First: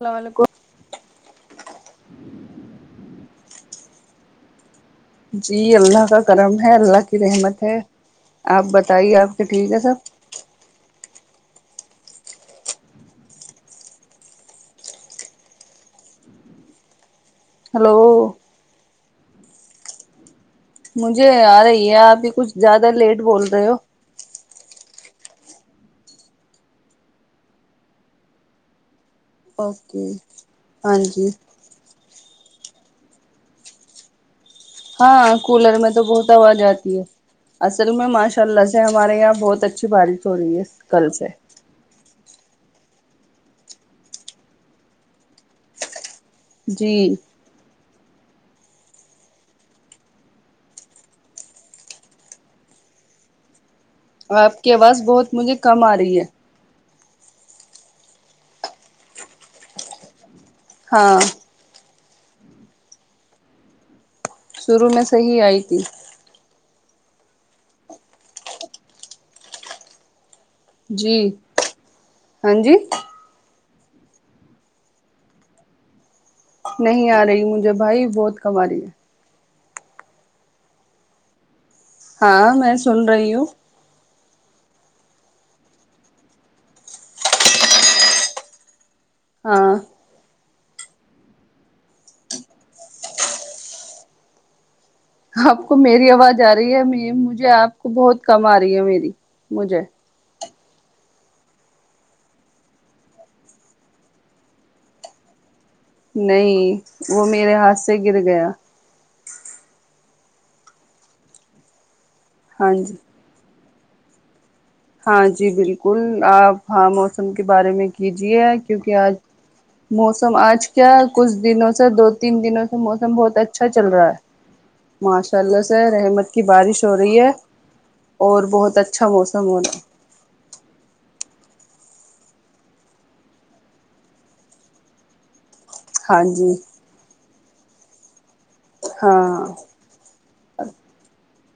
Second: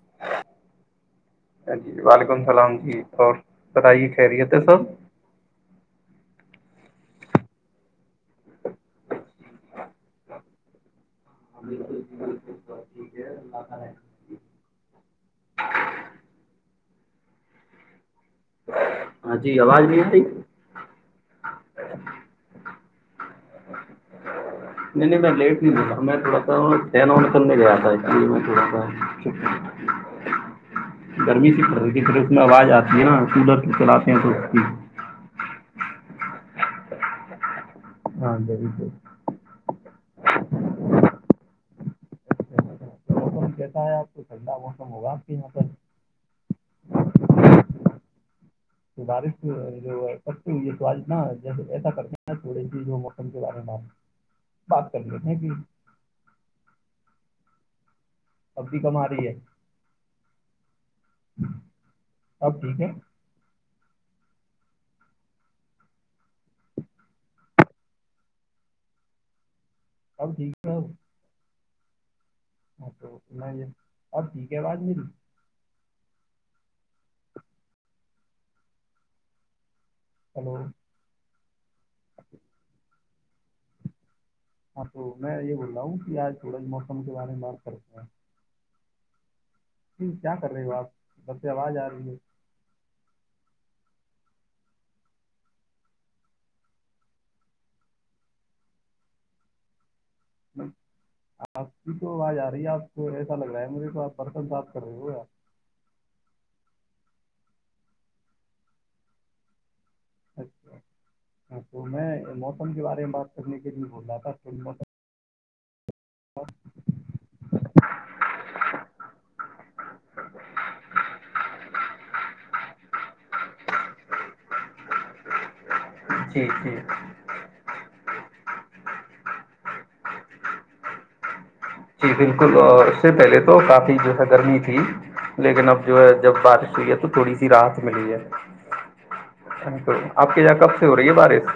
السلام علیکم جی وعلیکم السلام جی اور بتائیے خیریت ہے سب جی اللہ کا کرم ہے اللہ کی رحمت ہے آپ بتائیے آپ کے ٹھیک ہے سب ہم لگ رہ ہے ہلو ہاں جی آواز بھی تی مجھے آ رہی ہے ابھی کچھ زیادہ لیٹ بول رہے ہو نہیں نہیں میں لیٹ نہیں ما میں تھوڑا تھا نل میں گیا تھا میں تھوڑا تھا اوکے ہاں جی گرمی سے کر رہ تھی پھر اس میں آواز آتی ہے نا کولر کی چلااتے ہیں تو ہاں کولر میں تو بہت آواز آتی ہے اصل میں ہاں ماشاء اللہ سے بالکل ہمارے یہاں بہت اچھی بارش ہو رہی ہے کل سے مم کہتا ہے آپ کو ٹھنڈا موسم ہوگا آپ کے یہاں پرل جی بارش جو ہو سج ایسا کرتے چوڑی تھی جو موسم کے بارے میں اور آپ کی بات کر آواز لیتے بہت ہیں کہ مجھے کم آہی ہے اب بھی کم آ رہی ہے ہاں اب ٹیک ہے شرع میں صحی آئی تھی سب ٹھیک ہے جی ہاں جی تو میں اور ٹھیک ہے آواز مری نہیں آ رہی مجھے بھائی بہت کما رہی ہے ہلو ہاں میں سن رہی ہوں ہاں تو میں یہ بول رہا ہوں کہ آج تھوڑا موسم کے بارے میں بات کرتے ہیں ہاں کیا کر رہے ہو آپ بب سے آواز آ رہی ہے آپ کو میری آواز آ رہی ہے م مجھے آپ کو بہت کم آ رہی ہے میری مجھے آپ کی تو آج آ رہی ہے آپ کو ایسا لگ رہا ہے مجھے تو آپ پرسن بات کر رہے ہو یار نہیں وہ میرے ہاتھ سے گر گیا اچھا تو میں موسم ہاں کے جی بارے میں بات کرنے کے لیے بول رہا تھا موسم ہاں جی بالکل آپ ہاں موسم کے بارے میں کیجیے کیونکہ آج موسم آج کیا کچھ دنوں سے دو تین دنوں سے موسم بہت اچھا چل رہا ہے ماشاء اللہ سے رحمت کی جی جی بارش ہو رہی ہے اور بہت اچھا موسم ہونا جی بالکل اور اس سے پہلے تو کافی جو ہے گرمی تھی لیکن اب جو ہے ہاں جب جی بارش ہوئی ہے تو تھوڑی سی رات ملی ہے ہاں آپ کے یہاں کب سے ہو رہی ہے بارش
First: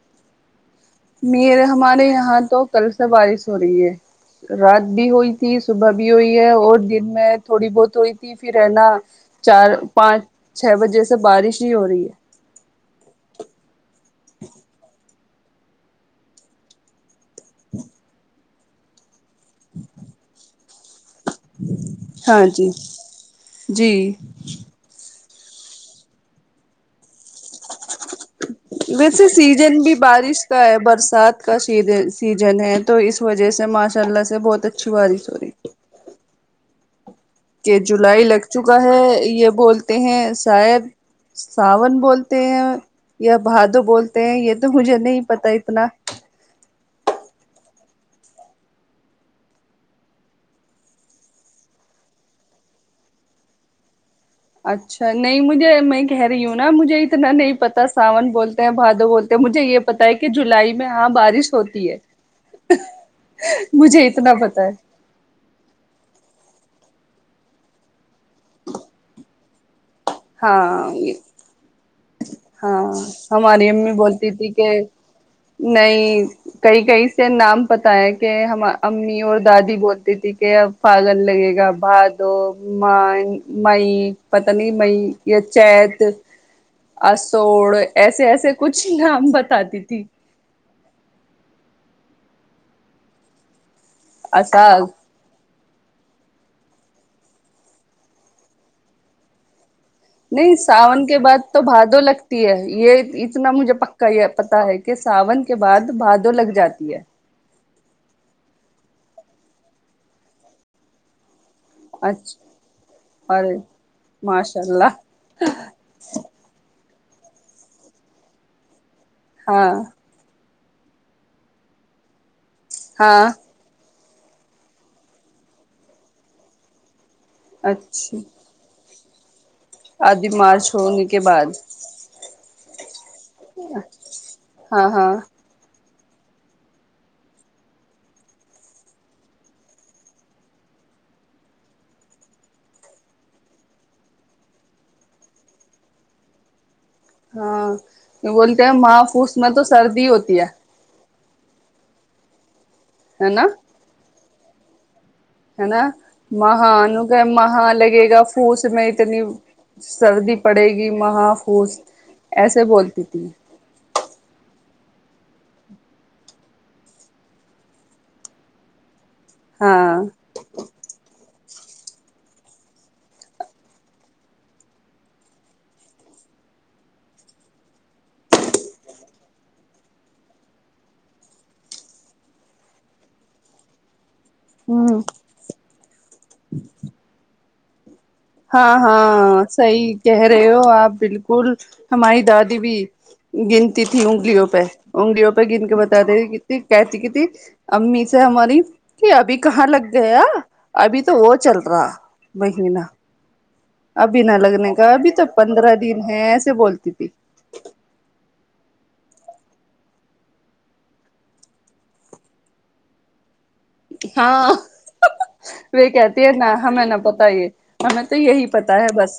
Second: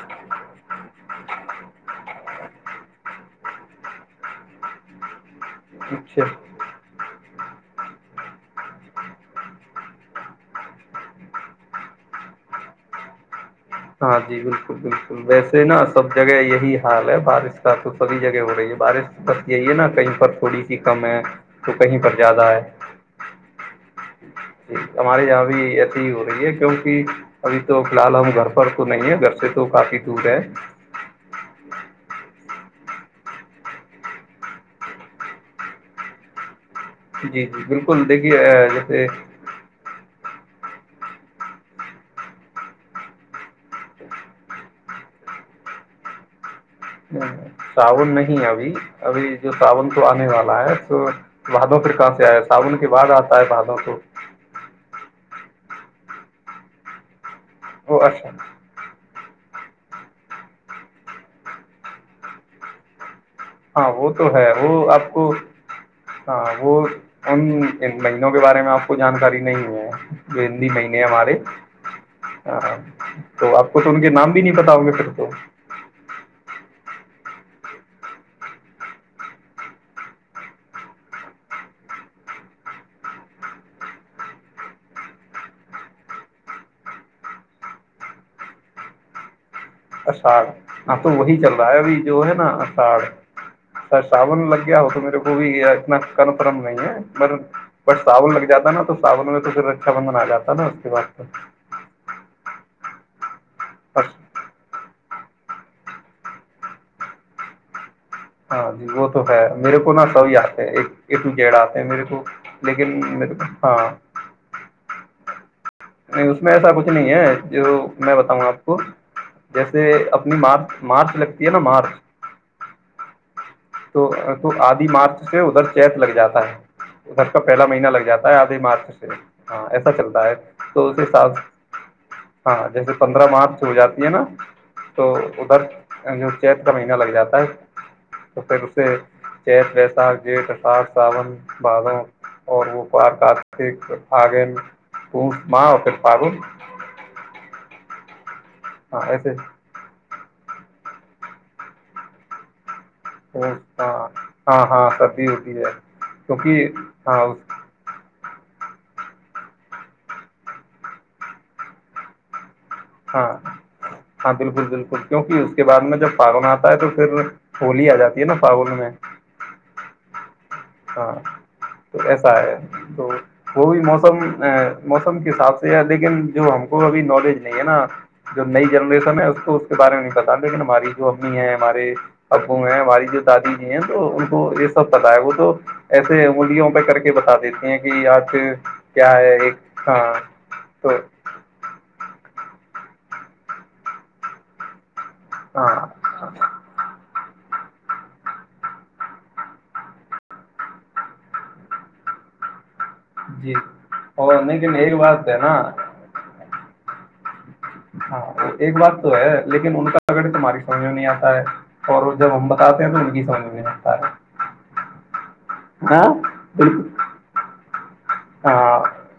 م ہمارے یہاں تو کل سا بارش ہو رہی ہے رات بھی ہوئی ت صبح بھی اچھا ہوئی ہے اور دن میں تھوڑی بہت ہوئی تھی پھر ہے نا چار پانچ چھ بجے سے بارش ہی ہو رہی ہے ہاں جی بالکل بالکل ویسے نا سب جگہ یہی حال ہے بارش کا تو سبھی جگہ ہو رہی ہے بارش بس یہی ہے نا کہیں پر تھوڑی سی کم ہے تو کہیں پر زیادہ ہاں ہے جی جی جی ہمارے یہاں بھی ایسی ھی ہو رہی ہے کیونکہ ابھی تو فی الحال ہم گھر پر تو نہیں ہے ویسے گھر سے تو سیزن بھی کافی دور بارش کا ہے برسات کا سی سیزن ہے تو اس وجہ سے ماشاء اللہ سے بہت اچھی بارش ہو رہی جی جی کہ بالکل جولائی دیکھیے لگ چکا ہے جیسے یہ بولتے ہیں شاید ساون بولتے ہیں یا بھادو بولتے ہیں یہ تو مجھے نہیں پتا اتنا ساون نہیں ابھی ابھی جو ساون کو آنے والا ہے تو بادوں پھر کہاں سے آئے صابن کے بعد آتا ہے بھادوں تو اچھا نہیں مجھے میں کہہ رہی ہوں نا مجھے اتنا نہیں پتا وہ اچھا ساون بولتے ہیں بھادو بولتے ہیں مجھے یہ پتا ہے کہ جولائی میں ہاں بارش ہوتی ہے ہاں مجھے وہ تو اتنا ہے پتا وہ آپ کو ہاں وہ ان مہینوں کے بارے میں آپ کو جانکاری نہیں ہے گندی ہاں مہینے ہمارے ہاں تو ہماری آپ کو تو امی ان کے بولتی نام بھی تھی نہیں کہ پتا ہوں گے پھر تو نہیں کئی کئی سے نام پتا ہے کہ ہم امی اور دادی بولتی تھی کہ اب فالن لگے گا بھادو م مئی پت نہیں مئی یا چت اسوڑ ایسے ایسے کچھ نام بتاتی تھی آشاھڈ ہاں تو وہی چل رہا ہے ابھی جو ہے نا آشاڑ ارا ساابون لگ گیا اساگ ہو تو میرے کو بھی اتنا پررم نہیں ہے پر ب سان لگ جاتا نا تو ساون میں توھر نہیں ساون کے بعد تو بھادو لگتی یہ اتنا مجھے پکا بس یہ پتا ہے کہ ساون کے بعد بعادوں لگ جاتی ہے ہاں جی وہ تو ہے میرے کو نا سو د ہے ایکا میرے کو اچھا لیکن میرے اور کو ہاں ماشاء اللہ نہیں اس میں ایسا کچھ نہیں ہے جو میں بتاؤں آپ کو ہاں جیسے اپنی مارچ مارچ لگتی ہے نا مارچ ہاں تو تو آدھی مارچ سے ادھر چیت لگ جاتا ہے ادھر کا پہلا مہینہ لگ اچھا جاتا ہے آدھی مارچ سے ہ ایسا چلتا آدھی ہے مارچ تو اس ہونے کے حساب سے بعد ہاں جیسے پندرہ مارچ سے ہو جاتی ہے نا ہاں تو ہاں ادھر جو چید کا مہینہ لگ جاتا ہے تو پھر اس سے چیت ویساخ جیٹ اثار ساون بادوں اور وہ پار کک پگن پ ماں ا پھر پارو ہاں یہ بولتے ہیں ہاں محفوس ایسے میں تو سردی ہوتی ہے ہے نا ہاں ہاں ہاں سب بھی ہے نا مہانو کا مہاں لگے گا پھوس میں اتنی سردی پڑے گی محا پھوس ایسے بول ہاں ہاں بالکل بالکل کیوںکہ اس کے بعد میں جب فاگن آتا ہے تو پھر ہولی آ جاتی ہے نا فاگن میں [inaudible] ہاں تو ایسا ہے تو وہ بھی موسم موسم کے حساب سے ہے لیکن جو ہم کو ابھی نالج نہیں ہے نا جو نئی جنریشن ہے اس کو اس کے بارے میں نہیں پتا لیکن ہماری جو امی ہے ہمارے ابو ہیں ہماری جو دادی جی ہیں تو تو یہ سب ہ پتا ہے وہ تو ایسے انڈوں پہ کر کے بتا دیتی ہیں کہ آج ہاں کیا ہے ہاں ایک صحیح ہاں کہہ رہے ہو تو آپ بالکل ہماری دادی بھی گنتی تھی انگلیوں پہ انگلیوں پہ گ ان ہاں کو بتا د کتنی کہتی کتنی امی سے ہماری کہ ابھی کہاں لگ گیا ابھی تو وہ چل رہا مہینہ جی ابھی نہ اور لگنے لیکن کا ایک ابھی تو بات ہے نا پندرہ دن ہے ایسے بولتی تھی ہاں وہ ایک بات تو ہے لیکن ان کا کگڑ تمہاری سمجھ میں نہیں آتا ہے اور جب ہم بتاتے ہیں تو ان کی سمجھ میں آتا ہے ہاں وہ ہاں کہتی ہے نا بالکل ہمیں نہا پت یہ ہمیں تو یہی ہاں پتا ہے بس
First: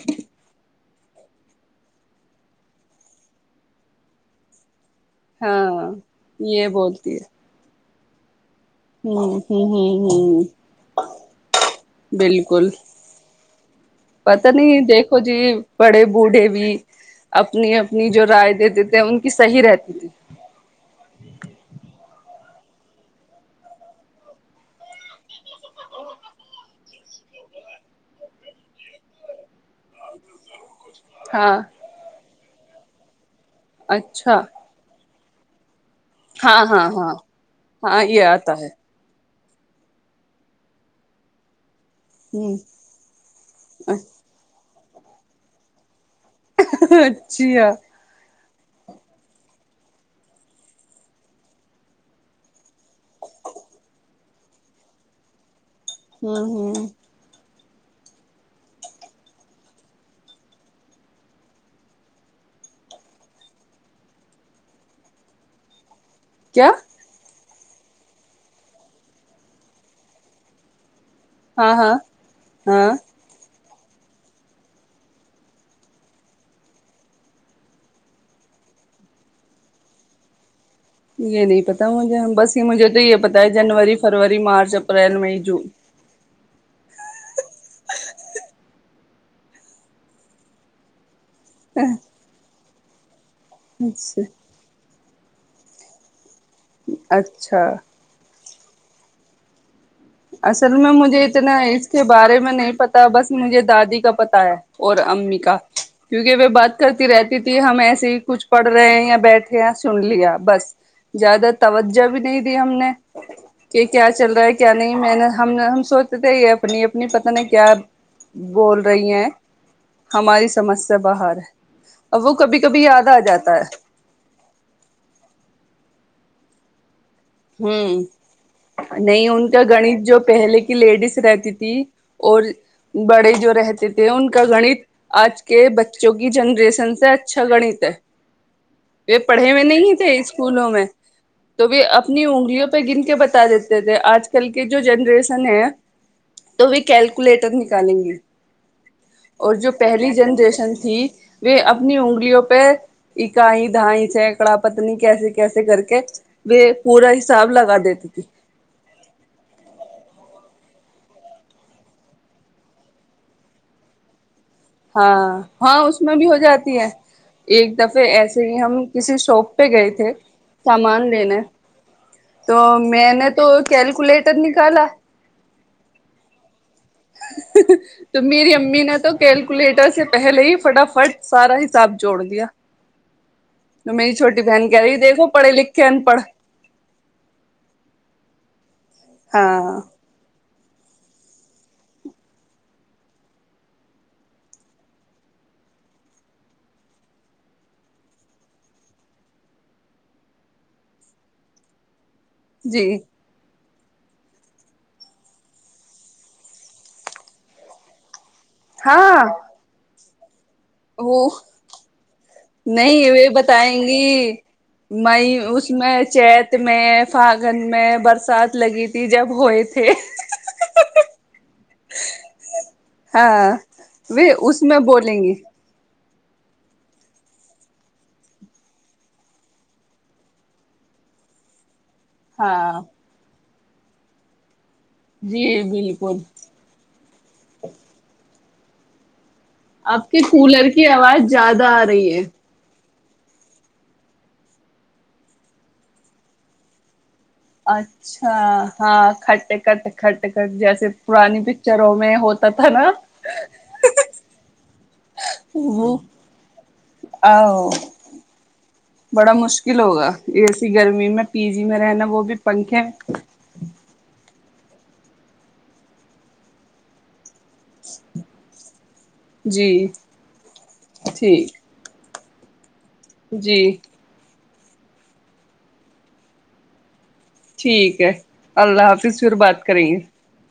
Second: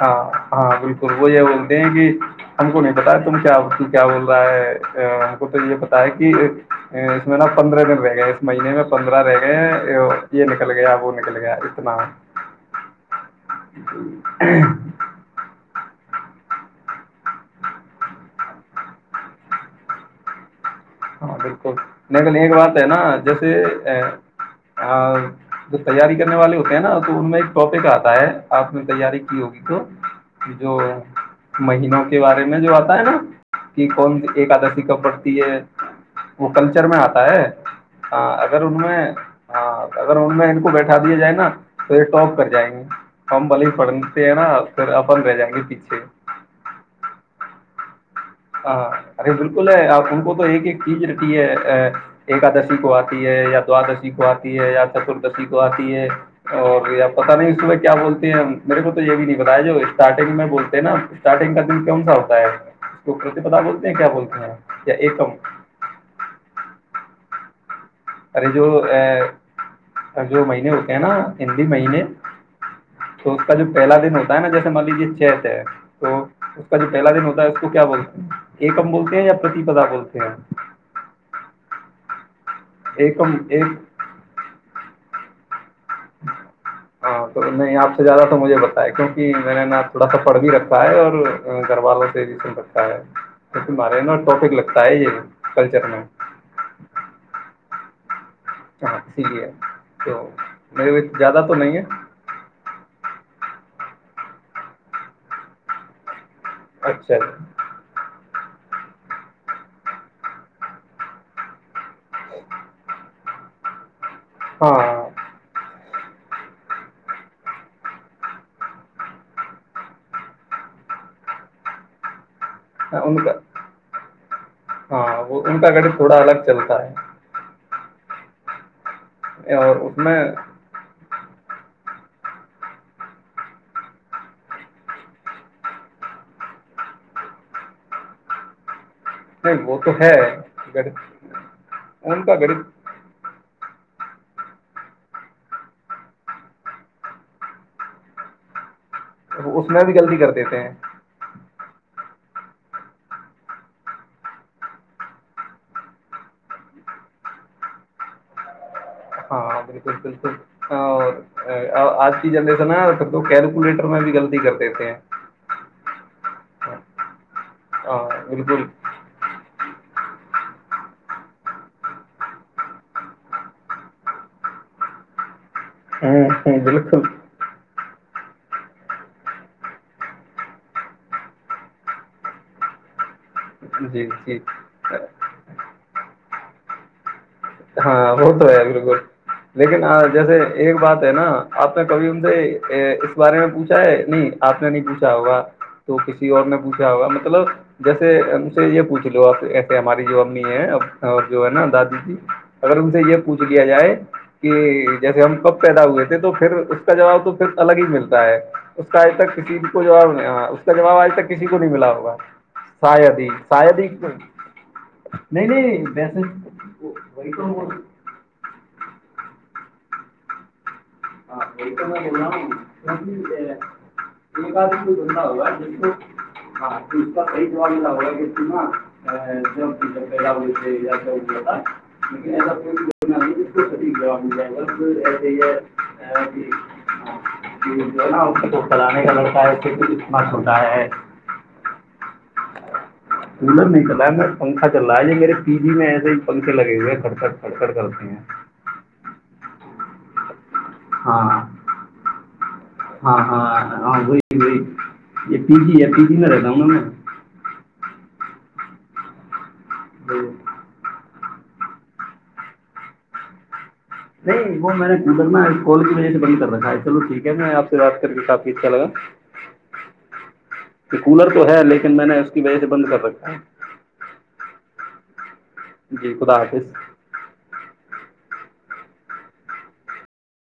ہاں ہاں بالکل وہ یہ بولتے ہیں کہ ہم کو نہیں بتا ہے تم کیا کیا بول رہا ہے ہم کو تو یہ ہاں پتا ہے کہ یہ بولتی اس ہے میں نا پندرہ دن رہ گیا اس مہینے میں پندرہ ہ رہ ہ گئے ہ ہیں یہ ہ نکل گیا وہ نکل گیا اتنا بالکل پتا نہیں دیکھو جی بڑے بوڑھے بھی اپنی اپنی جو رائے دیتے تھے ان کی صحیح رہتی تھی ہاں بالکل لیکن ایک بات ہے نا جیسے ا جو تیاری کرنے والے ہوتے ہیں نا تو ان میں ایک ٹاپک آتا ہے آپ نے تیاری کی ہوگی تو جو ہاں مہینوں کے بارے میں جو آتا ہے نا کہ کون اچھا سی ایکادشی ک پڑتی ہے وہ ہاں کلچر ہاں میں ہاں آتا ہے ہاں یہ آتا اگر ہے ان میں ہاں اگر ان میں ان کو بیٹھا دیا جائے نا تو یہ ٹاپ کر جائیں ہ گے فم وال ہی پڑ ہے نا پھر آپ رہ جائیں گے پیچے اچھا ہاں ارے بالکل ہے آپ ان کو تو ایک ایک چیز رہتی ہے ا ایکادشی کو آتی ہے یا دوادشی کو آتی ہے یا چتردشی کو آتی ہے ہ اور آ پتا نہیں اس صبح کیا بولتے ہیں میرے کو تو یہ بھی نہیں بتا ہے جو اسٹارٹنگ میں بولتے ہیں نا اسٹارٹنگ کا دن کون س ہوتا ہے وہ کرتی پتاا بولتے ہیں کیا بولتے ہیں یا ایکم کیا ارے جورے جو مہینے ہوتے ہیں نا ہندی ہاں ہاں مہینے ہاں تو اس کا جو پہلا دن ہوتا ہے نا جیسے مل جی چیت ہے تو اس کا جو پہلا دن ہوتا ہے اس کو کیا بولتے ہیں ایکم بولتے ہیں یا پرتی پدا بولتے ہیں یہ نہیں پتا مجھے بس یہ مجھے تو یہ ایکم پتا ہے ایک جنوری فروری مارچ اپریل مئی جون ہاں تو نہیں آپ سے زیادہ تو مجھے بتا کیوںکہ میں نے نا تھوڑا سا پڑ بھی رکھا ہے اور گھر والوں سے بھی سن رکھا ہے تمہارے ہے نا اچھا ٹاپک لگتا ہے یہ کلچر میں اچھا ہاں صحیح ہے اصل میں مجھے اتنا اس کے بارے میں نہیں پتا بس مجھے دادی کا پتا ہے اور امی کا کیونکہ وہ بات کرتی اچھا رہتی تھی ہم ایسے ہی کچھ پڑھ رہے ہیں یا بیٹھے یا سن لیا بس زیادہ توجہ بھی نہیں دی ہم نے کہ کیا چل رہا ہے کیا نہیں میں نے ہاں ہم ہم سوچتے تھے یہ اپنی اپنی پت نہیں کیا بول رہی ہیں ہماری سمسیا باہر ہے اب وہ کبھی کبھی یاد آ ان کا جاتا ہے ہاں وہ ان کا گاڑی تھوڑا الگ چلتا ہے ہوں نہیں ان ہے کا اور اس گنت جو میں پہلے لیڈیز رہتی تھی اور بڑے جو رہتے تھے ان کا گنت آج کے بچوں کی جنریشن سے اچھا گنت ہے وہ پڑھے ہو وہ تو نہیں ہے تھے اسکولوں میں گڑت تو وہ اپنی ان کا انگلیوں گڑت پہ گن کے بتا دیتے تھے آج کل کے جو جنریشن ہے تو وہ کیلکولیٹر نکالیں گے اور جو اس میں بھی پہلی غلطی کر دیتے ہیں جنریشن تھی وہ اپنی انگلیوں پہ اکائی دھائی چکڑا پتنی کیسے کیسے کر کے و پورا حساب لگا دیتی تھی ہاں بالکل بالکل اور آج کی جنریشن پھر تو کیلکولیٹر میں بھی غلطی کرتے تھے ہاں ہاں اس میں بھی ہو جاتی ہے ایک دفعے ہاں ایسے ہی بالکل ہم کسی شاپ پہ گئے تھے سامان لینے تو میں نے تو کیلکولیٹر نکالا ہاں ہ بالکل تو میری امی نے تو کیلکولیٹر سے پہلے ہی فٹافٹ سارا حساب جوڑ دیا جچ تو میری چھوٹی بہن کہہ رہی دیکھو پڑھے لکھ کے ان پڑھ ہاں وہ تو ہے بالکل ہاں لیکن آج جیسے ایک بات ہے نا آپ نے کبھی ان سے اس بارے میں پوچھا ہے نہیں آپ نے نہیں پوچھا ہوگا تو کسی اور نے پوچھا ہوگا مطلب جیسے ہم سے یہ پوچھ لو آپ ایسے ہماری جو امی ہے اور جو ہے نا دادی جی اگر جی ان سے یہ پوچھ لیا جائے کہ جیسے ہم کب پیدا ہوئے تھے تو پھر اس کا جواب تو پھر الگ ہی ملتا ہے اس کا آج ہاں تک کسی کو جواب نہیں اس کا جواب آج تک وہ کسی کو نہیں ملا ہوگا نہیں شاید ہی وہ شاید بتائیں ہی گی میں نہیں اس نہیں میں ویسے چیت میں وہی پاگن تو میں برسات لگی تھی جب ہوئے تھے ہاں وکم ہاں و کو اس بہ میں بولیں گی ہوگا ہاںپ ستول وہ کےتینا ا ایا سٹیک ہاں جاب مل جائے ایسے جی یہ بالکل اے، نا تو پلانے کا لڑکا ہے کہ کچھ آپ کے اتنا چھوٹا کولر کی ہے آواز زیادہ آ رہی ہے کولر نہیں چلا ہے میں پنکھا چل رہا ہے میرے پی جی میں ایسے ہی پنکھے لگے ہوئے کٹ کٹ اچھا ہاں کھٹ کٹ کھٹ کٹ جیسے پرانی ہاں پکچروں میں ہوتا تھا نا ہاں ہاں وہی وہی یہ پی جی ہے پی جی میں رہتا ہوں نا میں ا بڑا مشکل ہوگا تو، اے سی گرمی میں پی جی میں رہنا وہ بھی پنکھے نہیں وہ میں نے گدر نا کال کی وجہ سے بند کر رکھا ہے چلو ٹھیک ہے میں آپ بات کر کے کافی اچھا لگا جی کہ کولر تو ٹھیک ہے لیکن میں نے اس بیجے بند کب جی جی خدا حافظ ٹھیک ہے اللہ حافظ پھر بات کریں گے